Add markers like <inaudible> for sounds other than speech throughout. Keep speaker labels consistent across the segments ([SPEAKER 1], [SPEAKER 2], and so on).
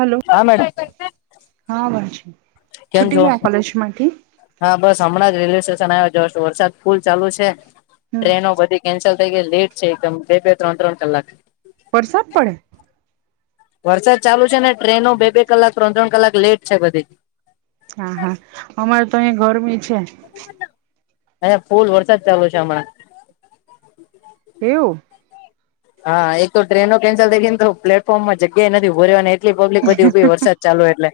[SPEAKER 1] Hello
[SPEAKER 2] હા madam
[SPEAKER 1] હા વા,
[SPEAKER 2] કેમ
[SPEAKER 1] છુટી
[SPEAKER 2] છો
[SPEAKER 1] ગયા કોલેજ માંથી
[SPEAKER 2] હા બસ હમણાં જ રેલવે સ્ટેશન આવ્યા જસ્ટ છો વરસાદ ફુલ ચાલુ છે,
[SPEAKER 1] હમ
[SPEAKER 2] ટ્રેનો બધી કેન્સલ ટ લેટ છે એકદમ બે-બે, ત્રણ-ત્રણ કલાક
[SPEAKER 1] વરસાદ પડે.
[SPEAKER 2] વરસાદ ચાલુ છે ને ટ્રેનો બે બે કલાક ત્રણ ત્રણ કલાક લેટ છે, બધી
[SPEAKER 1] હા હા અમારે તો અહીયાં ગરમી છે.
[SPEAKER 2] અયા ફૂલ વરસાદ ચાલુ છે, હમણા
[SPEAKER 1] એવું
[SPEAKER 2] હા એક તો ટ્રેનો કેન્સલ થઈ ને તો પ્લેટફોર્મમાં જગ્યા એ નથી ઉભો રહ્યા ની એ એટલી પબ્લિક બધી ઉભી વરસાદ ચાલુ એટલે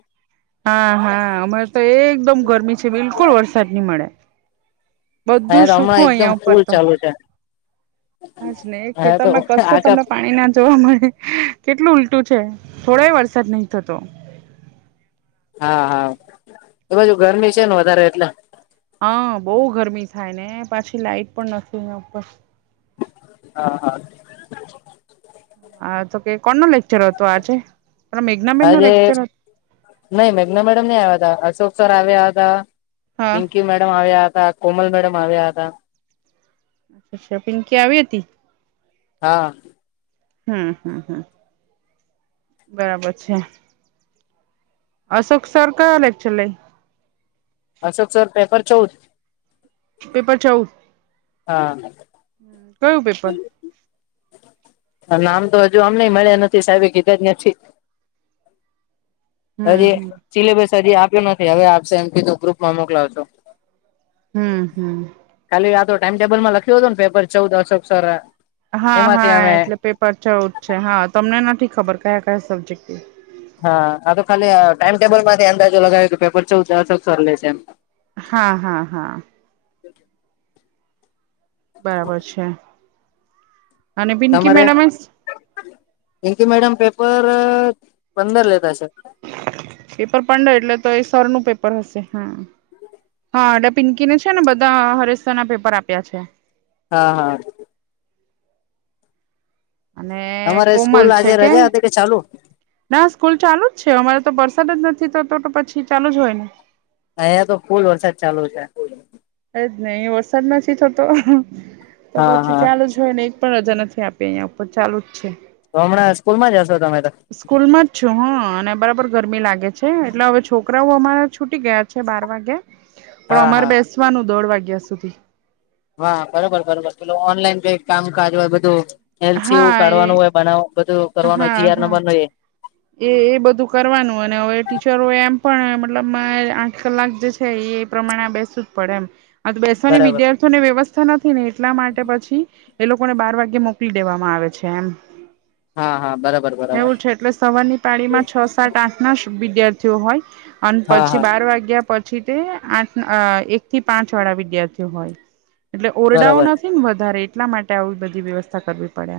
[SPEAKER 1] હા હા અમારે તો એકદમ ગરમી છે, બિલકુલ વરસાદ નહી મળે બધું
[SPEAKER 2] અહીંયા તો હમણાં
[SPEAKER 1] સુખું
[SPEAKER 2] એકદમ
[SPEAKER 1] અહિયાં ઉપર
[SPEAKER 2] ફૂલ
[SPEAKER 1] તો
[SPEAKER 2] ચાલુ છે
[SPEAKER 1] હાજ ને એ ખે
[SPEAKER 2] અહીંયા તો
[SPEAKER 1] તરમાં કશે
[SPEAKER 2] આખા
[SPEAKER 1] તમને પાણી ના જોવા મળે કેટલું ઉલટું છે, થોડો વરસાદ નહી થતો.
[SPEAKER 2] હા હા એ બાજુ ગરમી છેને, વધારે એટલે
[SPEAKER 1] હા બહુ ગરમી થાય ને પાછી લાઈટ પણ નથી ને ઉપર
[SPEAKER 2] હા હા
[SPEAKER 1] હા તો કે કોણ ન લેક્ચર હતો આજે મેઘનાબેન નો
[SPEAKER 2] આજે
[SPEAKER 1] લેક્ચર હતો
[SPEAKER 2] નહી મેઘ્ના મેડમ નહી આવ્યા ત અશોક સર આવ્યા હતા. પિંકી મેડમ આવ્યા હતા, કોમલ મેડમ આવ્યા હતા.
[SPEAKER 1] અચ્છા પિંકી આવી હતી
[SPEAKER 2] હા
[SPEAKER 1] હમ હમ હમ બરાબર છે. અશોક સર કયો લેક્ચર લઈ
[SPEAKER 2] અશોક સર પેપર ચૌદ
[SPEAKER 1] પેપર ચૌઉ
[SPEAKER 2] હા
[SPEAKER 1] હ કયું પેપર
[SPEAKER 2] નામ તો હજુ અમને મળ્યા નથી સાહેબે કીધા ન્યઠી
[SPEAKER 1] હમ
[SPEAKER 2] હજી
[SPEAKER 1] હમ
[SPEAKER 2] સિલેબસ હજી આપ્યો નથી હવે આપશે એમ કીધું ગ્રુપમાં મોકલાવશો.
[SPEAKER 1] હમ હમ
[SPEAKER 2] ખાલી આ તો ટાઈમ ટેબલ માં લખ્યું તું ને પેપર ચૌદ અશોક સર
[SPEAKER 1] હા
[SPEAKER 2] એમાંથી
[SPEAKER 1] હા
[SPEAKER 2] અમે
[SPEAKER 1] એટલે પેપર ચૌદ છે હા તમને નથી ખબર કયા કયા સબ્જેક્ટ
[SPEAKER 2] હા આ તો ખાલી ટાઈમટેબલ માંથી અંદાજો લગાવ્યો કે પેપર ચૌદ અશોક સર લે છે એમ
[SPEAKER 1] હા હા હા બરાબર છે અને પિંકી મેડમે
[SPEAKER 2] પિન્કી મેડમ પેપર પંદર લેતા હશે.
[SPEAKER 1] પેપર પંદર એટલે તો એ સરનું પેપર હશે હા હા એટલે પિંકીને છે ને બધા હરેશ્ સર ના પેપર આપ્યા છે.
[SPEAKER 2] હા હા
[SPEAKER 1] અને
[SPEAKER 2] તમારે
[SPEAKER 1] કોમલ
[SPEAKER 2] સ્કૂલ
[SPEAKER 1] છે
[SPEAKER 2] આજે
[SPEAKER 1] કે
[SPEAKER 2] રજા હતી ચાલુ
[SPEAKER 1] ના સ્કૂલ ચાલુ જ છે અમારે તો વરસાદ જ નથી થતો તો પછી ચાલુ જ હોય ને.
[SPEAKER 2] અહિયાંયા તો ફુલ વરસાદ ચાલુ છે.
[SPEAKER 1] એજ નહી વરસાદ નથી થતો તો
[SPEAKER 2] હા
[SPEAKER 1] પછી
[SPEAKER 2] હા
[SPEAKER 1] ચાલુ જ જો એને એક પણ રજા નથી આપી અહીં ઉપર ચાલુ જ છે.
[SPEAKER 2] તો હમણાં સ્કૂલ માં જ હશો તમે તો
[SPEAKER 1] સ્કૂલ માં જ છું હા અને બરાબર સ્કૂલમાં છું હ ગરમી લાગે છે એટલે હવે છોકરાઓ અમારા છૂટી ગયા છે બાર વાગે પણ
[SPEAKER 2] હા
[SPEAKER 1] અમારે
[SPEAKER 2] હા
[SPEAKER 1] બેસવાનું દોઢ વાગ્યા સુધી
[SPEAKER 2] હા બરોબર બરોબર પેલો ઓનલાઈન કઈ કામકાજ હોય બધું. એલસીવું
[SPEAKER 1] હા એ
[SPEAKER 2] કાઢવાનું હોય બનાવ બધું કરવાનું હોય
[SPEAKER 1] હા
[SPEAKER 2] જીઆર
[SPEAKER 1] હા
[SPEAKER 2] નંબર ન એ
[SPEAKER 1] એ એ બધું કરવાનું અને હવે ટીચરો એમ પણ મતલબ મા આઠ કલાક જે એ પ્રમાણે આ બેસવુ જ પડે એમ આ બેસવાની
[SPEAKER 2] બરાબર
[SPEAKER 1] વિદ્યાર્થી ને વ્યવસ્થા નથી ને એટલા માટે પછી એ લોકોને બાર વાગે મોકલી દેવામાં આવે છે એમ
[SPEAKER 2] હા હા બરાબર બરાબર
[SPEAKER 1] એવું છે એટલે સવારની પાળીમાં છ સાત આઠ ના વિદ્યાર્થીઓ હોય અને
[SPEAKER 2] હા
[SPEAKER 1] પછી
[SPEAKER 2] હા
[SPEAKER 1] બાર વાગ્યા પછી પછી તે આઠ એક થી પાંચ વાળા વિદ્યાર્થીઓ હોય એટલે ઓરડાઓ
[SPEAKER 2] બરાબર
[SPEAKER 1] ને વધારે એટલા માટે આવી બધી વ્યવસ્થા કરવી પડે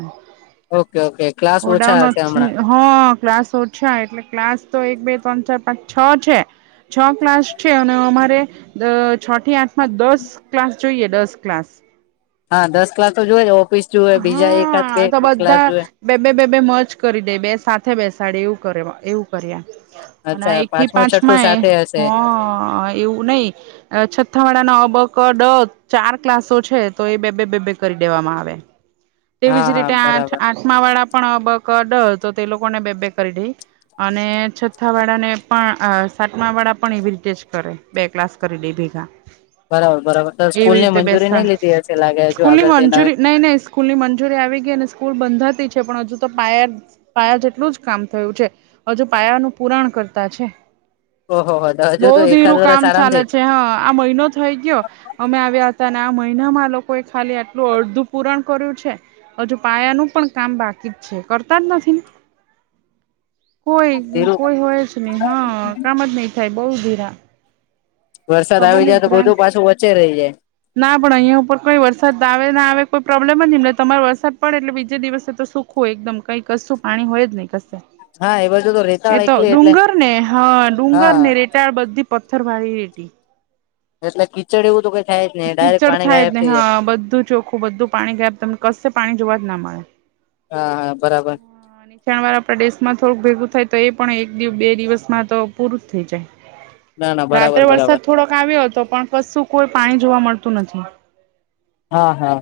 [SPEAKER 2] ઓકે ઓકે ક્લાસ
[SPEAKER 1] ઓરડાઓ
[SPEAKER 2] ઓછા હશે હમણાં
[SPEAKER 1] નથી હા ક્લાસ ઓછા એટલે ક્લાસ તો એક બે ત્રણ ચાર પાંચ છ છે. છ ક્લાસ છે અને અમારે દ છ થી આઠમાં દસ ક્લાસ જોઈએ દસ ક્લાસ
[SPEAKER 2] હા દસ ક્લાસ તો જોવે ઓફિસ જોવે બીજા એકાથ બે ક્લાસ જોવે
[SPEAKER 1] બેબ બેબે મજ કરી દે બે સાથે બેસાડી એવું કર એવું કર્યા અને
[SPEAKER 2] અચ્છા
[SPEAKER 1] એક થી
[SPEAKER 2] પાંચમું છઠ્ઠું
[SPEAKER 1] પાંચમાં એ
[SPEAKER 2] સાથે
[SPEAKER 1] હ
[SPEAKER 2] હશે
[SPEAKER 1] એવું નઈ આ છઠ્ઠા વાળા ના અ બ ક ડ ચાર ક્લાસો છે તો એ બે બેે બે બેે કરી દેવામાં આવે તેવી
[SPEAKER 2] હા
[SPEAKER 1] જ
[SPEAKER 2] હા
[SPEAKER 1] રીતે આઠ
[SPEAKER 2] બરાબર
[SPEAKER 1] આઠમા વાળા પણ અબ ક ડ તો તે લોકોને બે બે કરી દઈ અને છથ્થા વાડાા ને પણ અ સાતમાવાડાા પણ એવી રીતે જ કરે બે ક્લાસ કરી દઈ ભેગા
[SPEAKER 2] બરાબર બરાબર તો સ્કૂલ
[SPEAKER 1] એવી
[SPEAKER 2] ની
[SPEAKER 1] રીતે
[SPEAKER 2] મંજૂરી
[SPEAKER 1] બેસા
[SPEAKER 2] નઈ લીધી હશે લાગે હજુ
[SPEAKER 1] સ્કૂલ ની
[SPEAKER 2] આગળ જઈને
[SPEAKER 1] મંજૂરી નહી નહી સ્કૂલની મંજૂરી આવી ગઈ અને સ્કૂલ બંધતી છે પણ હજુ તો પાયર પાયા જેટલું જ કામ થયું છે હવે જો પાયાનુંું પુરાણ કરતા છે
[SPEAKER 2] ઓહો હો હજુ
[SPEAKER 1] બઉ
[SPEAKER 2] તો એકાદ
[SPEAKER 1] ધીરું
[SPEAKER 2] વર્ષ
[SPEAKER 1] કામ
[SPEAKER 2] આરામથી
[SPEAKER 1] ચાલે છે હા આ મહિનો થઈ ગયો અમે આવ્યા હતા અને આ મહિનામાં આ લોકો એ ખાલી આટલું અડધું પૂરણ કર્યું છે હજુ પાયા નું પણ કામ બાકી જ છે કરતા જ નથીન કોઈ
[SPEAKER 2] ધીરું
[SPEAKER 1] કોઈ હોય જ નહી હા કામ જ નહી થાય બઉુ ધીરા
[SPEAKER 2] વરસાદ
[SPEAKER 1] ખબર
[SPEAKER 2] આવી જાય
[SPEAKER 1] નહ
[SPEAKER 2] તો
[SPEAKER 1] ગ્રાન
[SPEAKER 2] બધું પાછું વચ્ચે રહી જાય
[SPEAKER 1] ના પણ અહં ઉપર કોઈ વરસાદ આવે ના આવે કોઈ પ્રોબ્લેમ જ ન એમને તમારે વરસાદડે એટલે બીજે દિવસે તો સુખ આખું એકદમ કઈ કશું પાણી હોય જ નહી ક
[SPEAKER 2] હા એ બાજુ તો રેતાળ
[SPEAKER 1] એતો
[SPEAKER 2] એકલી એટલે
[SPEAKER 1] ડુંગર ને હા ડુંગર
[SPEAKER 2] હા
[SPEAKER 1] ને રે અતાર બધી પથ્થર મારી રે
[SPEAKER 2] એટલે કીચડ એવું તો કઈ થાય જ નહી ડાયરેક્ટ
[SPEAKER 1] કીચડ
[SPEAKER 2] પાણી
[SPEAKER 1] થાય
[SPEAKER 2] ગાયબ
[SPEAKER 1] જ ને
[SPEAKER 2] થઈ જાય
[SPEAKER 1] હા બધું ચોખ્ખું બધું પાણી ગયા તમને કશે પાણી જોવા જ ના મળે
[SPEAKER 2] હા હા બરાબર
[SPEAKER 1] ણ વાર આપણા દેશ માં થોડું ભેગું થાય તો એ પણ એક દિવ બે દિવસમાં તો પૂરું જ થઈ જાય
[SPEAKER 2] ના ના
[SPEAKER 1] રાત્રે
[SPEAKER 2] બરાબર બરાબર
[SPEAKER 1] વરસાદ થોડોક આવ્યો હતો પણ કશું કોઈ પાણી જોવા મળતું નથી
[SPEAKER 2] હા હા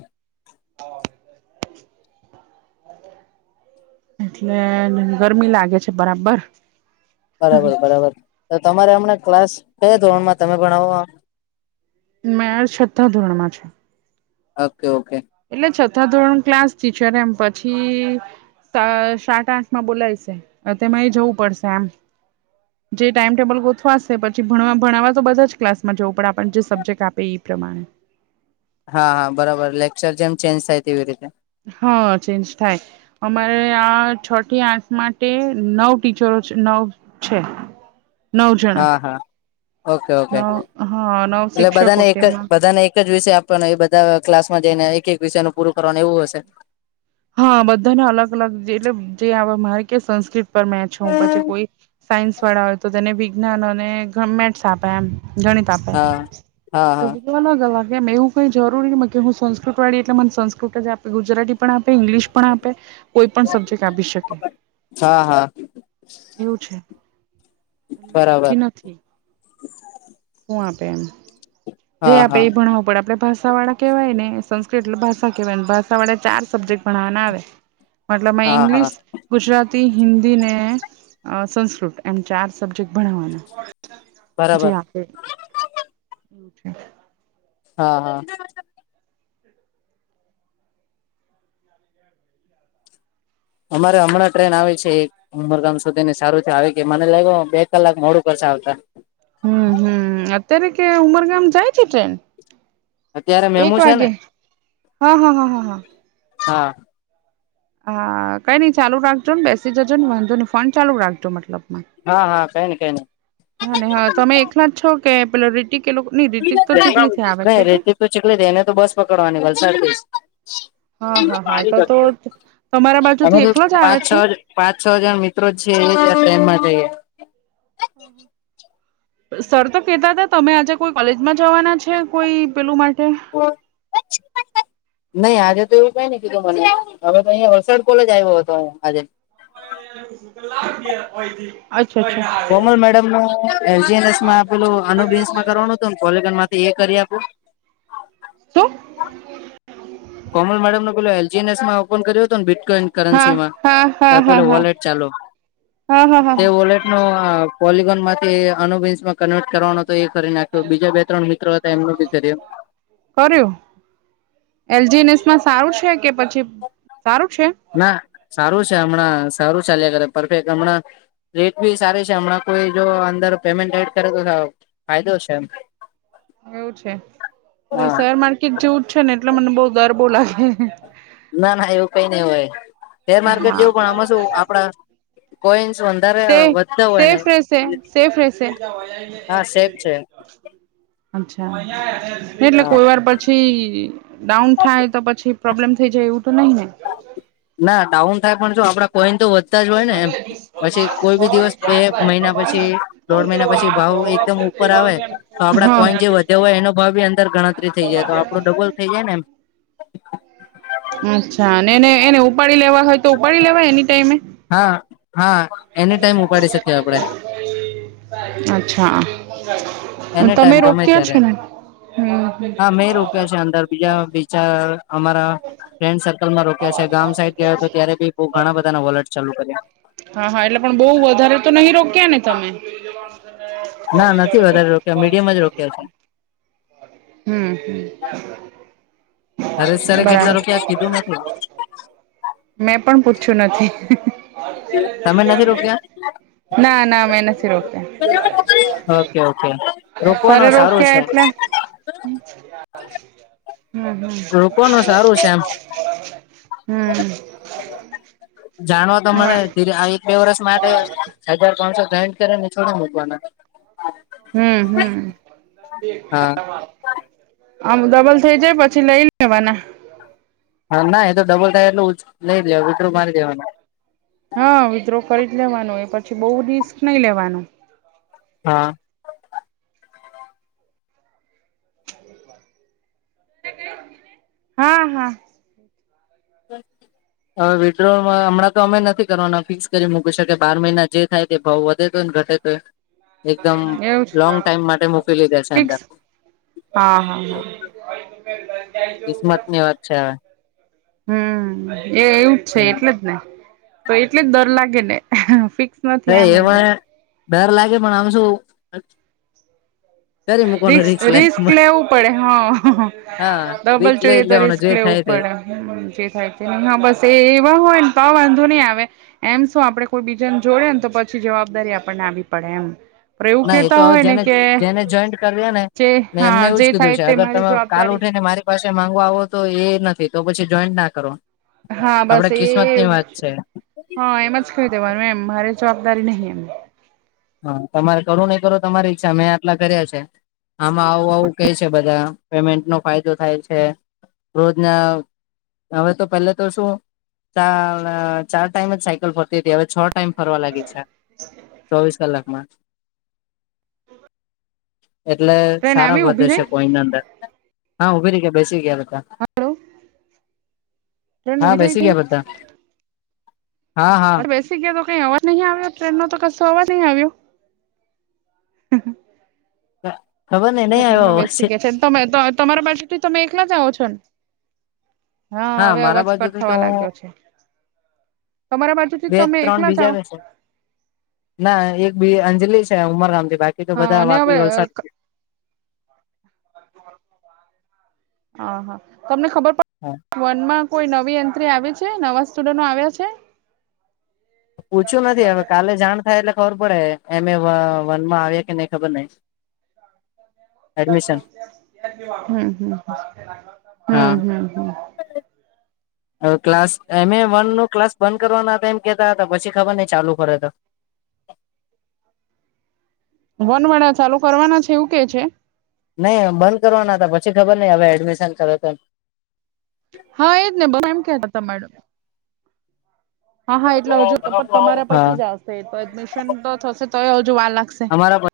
[SPEAKER 1] એ ગરમી લાગે છે બરાબર
[SPEAKER 2] બરાબર બરાબર તો તમારે હમને ક્લાસ છે ધોરણમાં તમે પણ આવ
[SPEAKER 1] મેળ છતાં ધોરણ માં છે
[SPEAKER 2] ઓકે ઓકે
[SPEAKER 1] એટલે છતાં ધોરણ ક્લાસ ટીચર એમ પછી સાત આઠ માં બોલાય છે તેમાં એ જવું પડશે આમ જે ટાઈમટેબલ ગોથવાશે પછી ભણ ભણાવવા તો બધા જ ક્લાસમાં જવું પડે આપને જે સબ્જેક્ટ આપે એ પ્રમાણે
[SPEAKER 2] હા હા બરાબર લેક્ચર જેમ ચેન્જ થાય તેવી રીતે.
[SPEAKER 1] હા ચેન્જ થાય. અમારે આ છ થી આઠ માટે નવ ટીચરો છે, નવ છે નવ જણા
[SPEAKER 2] હા હા ઓકે ઓકે
[SPEAKER 1] નવ હા નવ
[SPEAKER 2] એટલે
[SPEAKER 1] શિક્ષકો
[SPEAKER 2] બધાને એક જ
[SPEAKER 1] તેમાં
[SPEAKER 2] બધાને એક જ વિશે આપ પણ એ બધા ક્લાસમાં જઈને એક એક વિષયનું પૂરું કરવાનું એવું હશે.
[SPEAKER 1] હા બધાને અલગ અલગ જે એટલે જે મારે કે સંસ્કૃત મે છુ
[SPEAKER 2] હા
[SPEAKER 1] પછી કોઈક સાયન્સ વાળા હોય તો તેને બી વિજ્ઞાનોને ધનમેટ્સ આપે એમ ગણિત આપે
[SPEAKER 2] હા હા
[SPEAKER 1] એ અલગ અલગ એમ એવું કઈ જરૂરી મ કે હું સંસ્કૃત વાળી એટલે મને સંસ્કૃત જ આપી ગુજરાતી પણ આપ ઇંગ્લિશ પણ આપે, કોઈ પણ સબ્જેક્ટ આપી શકે.
[SPEAKER 2] હા હા હા
[SPEAKER 1] એવું છે, એટલે
[SPEAKER 2] બરાબર
[SPEAKER 1] નક્કી નથી. શું આપે એમ, જે
[SPEAKER 2] હા
[SPEAKER 1] આપે
[SPEAKER 2] હા
[SPEAKER 1] એ ભણાવું પડે આપડે ભાષા વાળા. કેવાય ને સંસ્કૃત એટલે ભાષા કેવાય, ભાષા વાડે ચાર સબ્જેક્ટ ભણવાના આવે. મતલબ મે
[SPEAKER 2] હા હા
[SPEAKER 1] ઇંગ્લિશ, ગુજરાતી, હિન્દી ને અ સંસ્કૃત એમ ચાર સબ્જેક્ટ ભણાવવાના જે
[SPEAKER 2] બરાબર
[SPEAKER 1] આપણે <inaudible>
[SPEAKER 2] હા હા. અમારે હમણાં ટ્રેન આવે છે એક ઉમરગામ સુધી ને સારું થ આવી ગય મને લાગ બે કલાક મોડું કરછ આવતા
[SPEAKER 1] હમ હમ અત્યારે કે ઉમરગામ જાય છે ટ્રેન
[SPEAKER 2] અત્યારે
[SPEAKER 1] એક
[SPEAKER 2] મેમુ છે ને,
[SPEAKER 1] વાગે હા હા હા હા હા
[SPEAKER 2] હા
[SPEAKER 1] હા કઈ નઈ ચાલુ રાખજો બેસી જજો ને વાંધો ન ફોન ચાલુ રાખજો મતલબમાં
[SPEAKER 2] હા હા કઈ નને કઈ નને
[SPEAKER 1] હા ને હા તમે એકલા જ છો કે, પેલા રીતિક એ લોકો નહી રીતિક તો
[SPEAKER 2] નઈ
[SPEAKER 1] ચીખલી થી આવે છે
[SPEAKER 2] નઈ
[SPEAKER 1] કે
[SPEAKER 2] રેતી તો ચીકલી દે એને તો બસ પકડવાની વલસાડ
[SPEAKER 1] હા
[SPEAKER 2] થી
[SPEAKER 1] હા
[SPEAKER 2] જ
[SPEAKER 1] હા તો
[SPEAKER 2] પાણી
[SPEAKER 1] તો તમારા બાજુ
[SPEAKER 2] <unintelligible> અમે
[SPEAKER 1] થી
[SPEAKER 2] તો
[SPEAKER 1] એકલો જ આવે
[SPEAKER 2] પાંચ છ
[SPEAKER 1] છે
[SPEAKER 2] જ પાંચ છ જજણ મિત્રો છે <inaudible> એમાં જઈએ.
[SPEAKER 1] હમ હ સર તો કેતા હતા તમે આજે કોઈ કોલેજમાં જવાના છે કોઈ પેલું માટે
[SPEAKER 2] ઓ <unintelligible> નહી આજે તો એવું કઈ ની કીધું મને, હવે તો અહીંયા વલસાડ કોલેજ આવ્યો હતો આજે.
[SPEAKER 1] લ હોયથી. અચ્છા અચ્છા.
[SPEAKER 2] કોમલ મેડમ નુ એજીનસમાં આપેલું અનુબેસ મા કરવાનું હતું ને કોલેગન માંથી એ કરી આપું
[SPEAKER 1] તો
[SPEAKER 2] કોમલ મેડમને પેલો એલજી એસ માં ઓપન કર્યો હતો ને બીટકોઈન
[SPEAKER 1] હા
[SPEAKER 2] કરન્સીમાં,
[SPEAKER 1] હા હા હા
[SPEAKER 2] પેલું
[SPEAKER 1] હા
[SPEAKER 2] વોલેટ ચાલુ,
[SPEAKER 1] હા હા હા
[SPEAKER 2] તે વોલેટ પોલગોન માંથી અનુબન્સમાં કન્વર્ટ કરવાનો. તો એ કરી નાખ્યો બીજા બે ત્રણ મિત્રો હતા એમનુ બી કર્યું.
[SPEAKER 1] કર્યું એલજીનસમાં સારું છે, કે પછી સારું છે.
[SPEAKER 2] ના સારું છે, હમણાં સારું ચાલ્યા કરે પરફેક્ટ હમણા રેટ બી સારી છે હમણાં કોઈ જો અંદર પેમેન્ટ રેટ કરે તો ફાયદો છે, એમ
[SPEAKER 1] એવું છે, પણ શેર માર્કેટ જેવું જ છે ને એટલે મને બહુ ડર બો લાગે.
[SPEAKER 2] ના ના એવું કઈ નઈ હોય શેર માર્કેટ
[SPEAKER 1] હા
[SPEAKER 2] જેવું પણ આમાં શું આપડા કોઈસ હોન્ડર
[SPEAKER 1] સેફ સેફ રહેશે સેફ રહેશે.
[SPEAKER 2] હા સેફ છે
[SPEAKER 1] અચ્છા એટલે
[SPEAKER 2] હા
[SPEAKER 1] કોઈ વાર પ પછી ડાઉન થાય તો પછી પ્રોબ્લેમ થઈ જાય એવું તો નહીં ને
[SPEAKER 2] ના ડાઉ એન થાય પણ જો આપડા કોઈન તો વધ તાજ હોય નેમ પછી કોઈ બી દિવસ બે મહિના પછી દોઢ મહિના પછી ભાવ એકદમ ઉ ઉપર આવે તો આપણા
[SPEAKER 1] હા
[SPEAKER 2] કોઈન જે વધ્યો હોય એનો ભાવ ભી અંદર ગણતરી થઈ જાય, તો આપણું ડબલ થઈ જાય ને એમ
[SPEAKER 1] અચ્છા અને એને એને ઉપાડી લેવા હોય તો ઉપાડી લેવાય એની ટાઈમે
[SPEAKER 2] હા હા, એની ટાઈમ ઉપાડી શકીએ આપણે
[SPEAKER 1] અચ્છા
[SPEAKER 2] એની
[SPEAKER 1] તમે
[SPEAKER 2] ટાઈમ ગમે
[SPEAKER 1] રોક્યા છો,
[SPEAKER 2] ત્યારે
[SPEAKER 1] ને હમમ હમમ
[SPEAKER 2] હા મેં અંદર બીજા બે ચાર અમારા ફ્રેન્ડ સર્કલ રોક છે ગામ સાઈડ ગયા હતો ત્યારે બહુ ઘણા બધા ના વોલટ ચાલુ કર્યા
[SPEAKER 1] હા હા એટલે પણ બહુ વધારે તો નહી રોક્યા ને તમે બીજે માનું <unintelligible> તે
[SPEAKER 2] ના નથી વધારે રોક્યા મીડિયમ જ રોક્યા છે.
[SPEAKER 1] હમ્મ
[SPEAKER 2] નરેશ સરે કેટલા રોક્યા કીધું નથી.
[SPEAKER 1] મેં પણ પૂછ્યું નથી.
[SPEAKER 2] તમે નથી રોક્યા
[SPEAKER 1] ના ના મેં નથી
[SPEAKER 2] ઓકે
[SPEAKER 1] રોક્યા
[SPEAKER 2] ઓકે
[SPEAKER 1] સરે
[SPEAKER 2] રોકવાનું સારું
[SPEAKER 1] રોક્યા
[SPEAKER 2] છે.
[SPEAKER 1] એટલે હમ
[SPEAKER 2] રોકવાનું
[SPEAKER 1] હમમ
[SPEAKER 2] સારું છે એમ.
[SPEAKER 1] હમમ હમમ
[SPEAKER 2] જા હજાર પાંચસો ગાન્ડ કરે ને છોડી, મૂકવાના
[SPEAKER 1] હમ્મ હમ્મ
[SPEAKER 2] હા
[SPEAKER 1] આમ ડબલ થઇ જાય પછી લઈ લેવાના
[SPEAKER 2] હા ના એ તો ડબલ થાય એટલે લઈ લેવા વિદ્રો મારી દેવાના
[SPEAKER 1] હા વિદ્રોહ કરી જ લેવાનો એ પછી.
[SPEAKER 2] હા
[SPEAKER 1] હા હા
[SPEAKER 2] હવે વિડ્રોલ હમણાં તો અમે નથી કરવાના ફિક્સ કરી મૂકી શકે બાર મહિના જે થાય જે ભાવ વધે તો ને ઘટે તોય એકદમ
[SPEAKER 1] એવું
[SPEAKER 2] લોંગ ટાઈમ માટે મૂકી દીધા છે
[SPEAKER 1] ફિક્સ
[SPEAKER 2] અંદર.
[SPEAKER 1] હા હા હા <inaudible>
[SPEAKER 2] કિસ્મતની વાત છે હવે
[SPEAKER 1] હમ એ એવું જ છે,
[SPEAKER 2] હમ
[SPEAKER 1] એટલે જ ને તો એટલે જ ડર લાગે ને
[SPEAKER 2] હ
[SPEAKER 1] નથી એમ
[SPEAKER 2] એમાં
[SPEAKER 1] એનું
[SPEAKER 2] ડર લાગે પણ આમ શ
[SPEAKER 1] રિસ્ક રિસ્ક લેવું પડે હા
[SPEAKER 2] હા
[SPEAKER 1] ડબલ
[SPEAKER 2] રિક્સ લઈ
[SPEAKER 1] જોઈએ તો
[SPEAKER 2] લેવાનું
[SPEAKER 1] રિસ્ક
[SPEAKER 2] જે
[SPEAKER 1] લેવું
[SPEAKER 2] થાય તે
[SPEAKER 1] પડે જે થાય તે હા બસ એ એવા હોય ને તો આ વાંધો નહી આવે એમ શું આપણે કોઈ બીજાને જોઈએ ને તો પછી જવાબદારી આપણને આવી પડે એમ પણ એવું
[SPEAKER 2] ના એ તો
[SPEAKER 1] કેતા
[SPEAKER 2] હવે
[SPEAKER 1] હોય ને
[SPEAKER 2] જેને
[SPEAKER 1] કે
[SPEAKER 2] જેને જોઈન્ટ કર્યા ને
[SPEAKER 1] જે
[SPEAKER 2] મેં એમને
[SPEAKER 1] હા
[SPEAKER 2] એવું જ
[SPEAKER 1] જે
[SPEAKER 2] કીધું
[SPEAKER 1] થાય
[SPEAKER 2] છે
[SPEAKER 1] તે
[SPEAKER 2] અગર
[SPEAKER 1] મારી
[SPEAKER 2] તમે કાલ
[SPEAKER 1] જવાબદારી
[SPEAKER 2] ઉઠીને મારી પછે માંગવા આવો તો એ નથી તો પછી જોઈન ના કરો.
[SPEAKER 1] હા બસ
[SPEAKER 2] આપડે
[SPEAKER 1] એ
[SPEAKER 2] કિસ્મત ની
[SPEAKER 1] એવું
[SPEAKER 2] વાત
[SPEAKER 1] જ
[SPEAKER 2] છે
[SPEAKER 1] હહ એમ જ કઈ દેવાનું એમ મારે જવાબદારી નહીં એમાં.
[SPEAKER 2] હહ તમારે કરવું નહીં કરવું તમારી ઈચ્છા મેં આટલા કર્યા છે. આમાં આવું આવું કે છે બધા પેમેન્ટનો ફાયદો થાય છે. રોજના હવે તો પહેલે તો શું ચાણ ચાર ટાઈમ જ સાયકલ ફરતી હતી હવે છ ટાઈમ ફરવા લાગી છા ચોવીસ કલાકમાં. એટલે
[SPEAKER 1] ટ્રેન
[SPEAKER 2] સારા
[SPEAKER 1] આવી
[SPEAKER 2] વધે
[SPEAKER 1] ઉભી
[SPEAKER 2] છે
[SPEAKER 1] રહી
[SPEAKER 2] કોઈન અંદર હા ઉભી રહી ગયા બેસી ગયાતા. કા
[SPEAKER 1] હલો ટ્રેન
[SPEAKER 2] હા
[SPEAKER 1] ઉભી રહી
[SPEAKER 2] બેસી
[SPEAKER 1] ગઈ
[SPEAKER 2] ગયા બધાં. હા હા.
[SPEAKER 1] અરે બેસી ગયા તો કઈ અવાજ નહી આવ્યો. ટ્રેનનો તો કશો અવાજ નહીં આવ્યો.
[SPEAKER 2] <inaudible> નઈ
[SPEAKER 1] અચ્છા
[SPEAKER 2] નહી આવ્યો
[SPEAKER 1] ટ્રેનમાં
[SPEAKER 2] અવાજ
[SPEAKER 1] બેસી ગયા છે ને તમે તો તમારા બાજુથી તમે એકલા જ આવો છો ને? હહ
[SPEAKER 2] હા
[SPEAKER 1] હવે
[SPEAKER 2] મારા
[SPEAKER 1] અવાજ કટ
[SPEAKER 2] બાજુથી તો
[SPEAKER 1] થવા
[SPEAKER 2] હું
[SPEAKER 1] લાગ્યો છે. તમારા બાજુથી
[SPEAKER 2] બે
[SPEAKER 1] તમે
[SPEAKER 2] ત્રણ
[SPEAKER 1] એકલા જ
[SPEAKER 2] બીજા
[SPEAKER 1] આઓ
[SPEAKER 2] બેસે ના એક બે અંજલી છે ઉમર ગામથી બાકી તો
[SPEAKER 1] હા
[SPEAKER 2] બધા
[SPEAKER 1] અને હવે
[SPEAKER 2] વાપી, વલસાડ.
[SPEAKER 1] <inaudible> અ હહ તમને ખબર પડ
[SPEAKER 2] હહ
[SPEAKER 1] વનમાં કોઈ નવી એન્ટ્રી આવી છે, નવા સ્ટુડન્ટો આવ્યા છે?
[SPEAKER 2] પૂછ્યું નથી હવે કાલે જાણ થાય એટલે ખબર પડે, એમે વનમાં આવ્યા કે નહી ખબર નઈ. <unintelligible>
[SPEAKER 1] <inaudible> <inaudible> હમ હમ હમ હમ
[SPEAKER 2] હા
[SPEAKER 1] હમ હમ.
[SPEAKER 2] હવે ક્લાસ એમ એ વનનું ક્લાસ બંધ કરવાના હતા એમ કેતા હતા પછી ખબર નહીં ચાલુ કરે તો.
[SPEAKER 1] વનવાળા ચાલુ કરવાના છે એવું કે છે?
[SPEAKER 2] નહી બંધ કરવાના હતા પછી ખબર નહીં હવે એડમિશન કરે તો એમ
[SPEAKER 1] હા એજ ને <inaudible> એમ કેતાતા મેડમ. હા હા એટલે હજુ તો પણ તમારા
[SPEAKER 2] હા
[SPEAKER 1] પછી જ આવશે એ તો એડમિશન તો થશે તોય હજુ વાર લાગશે.
[SPEAKER 2] બરાબર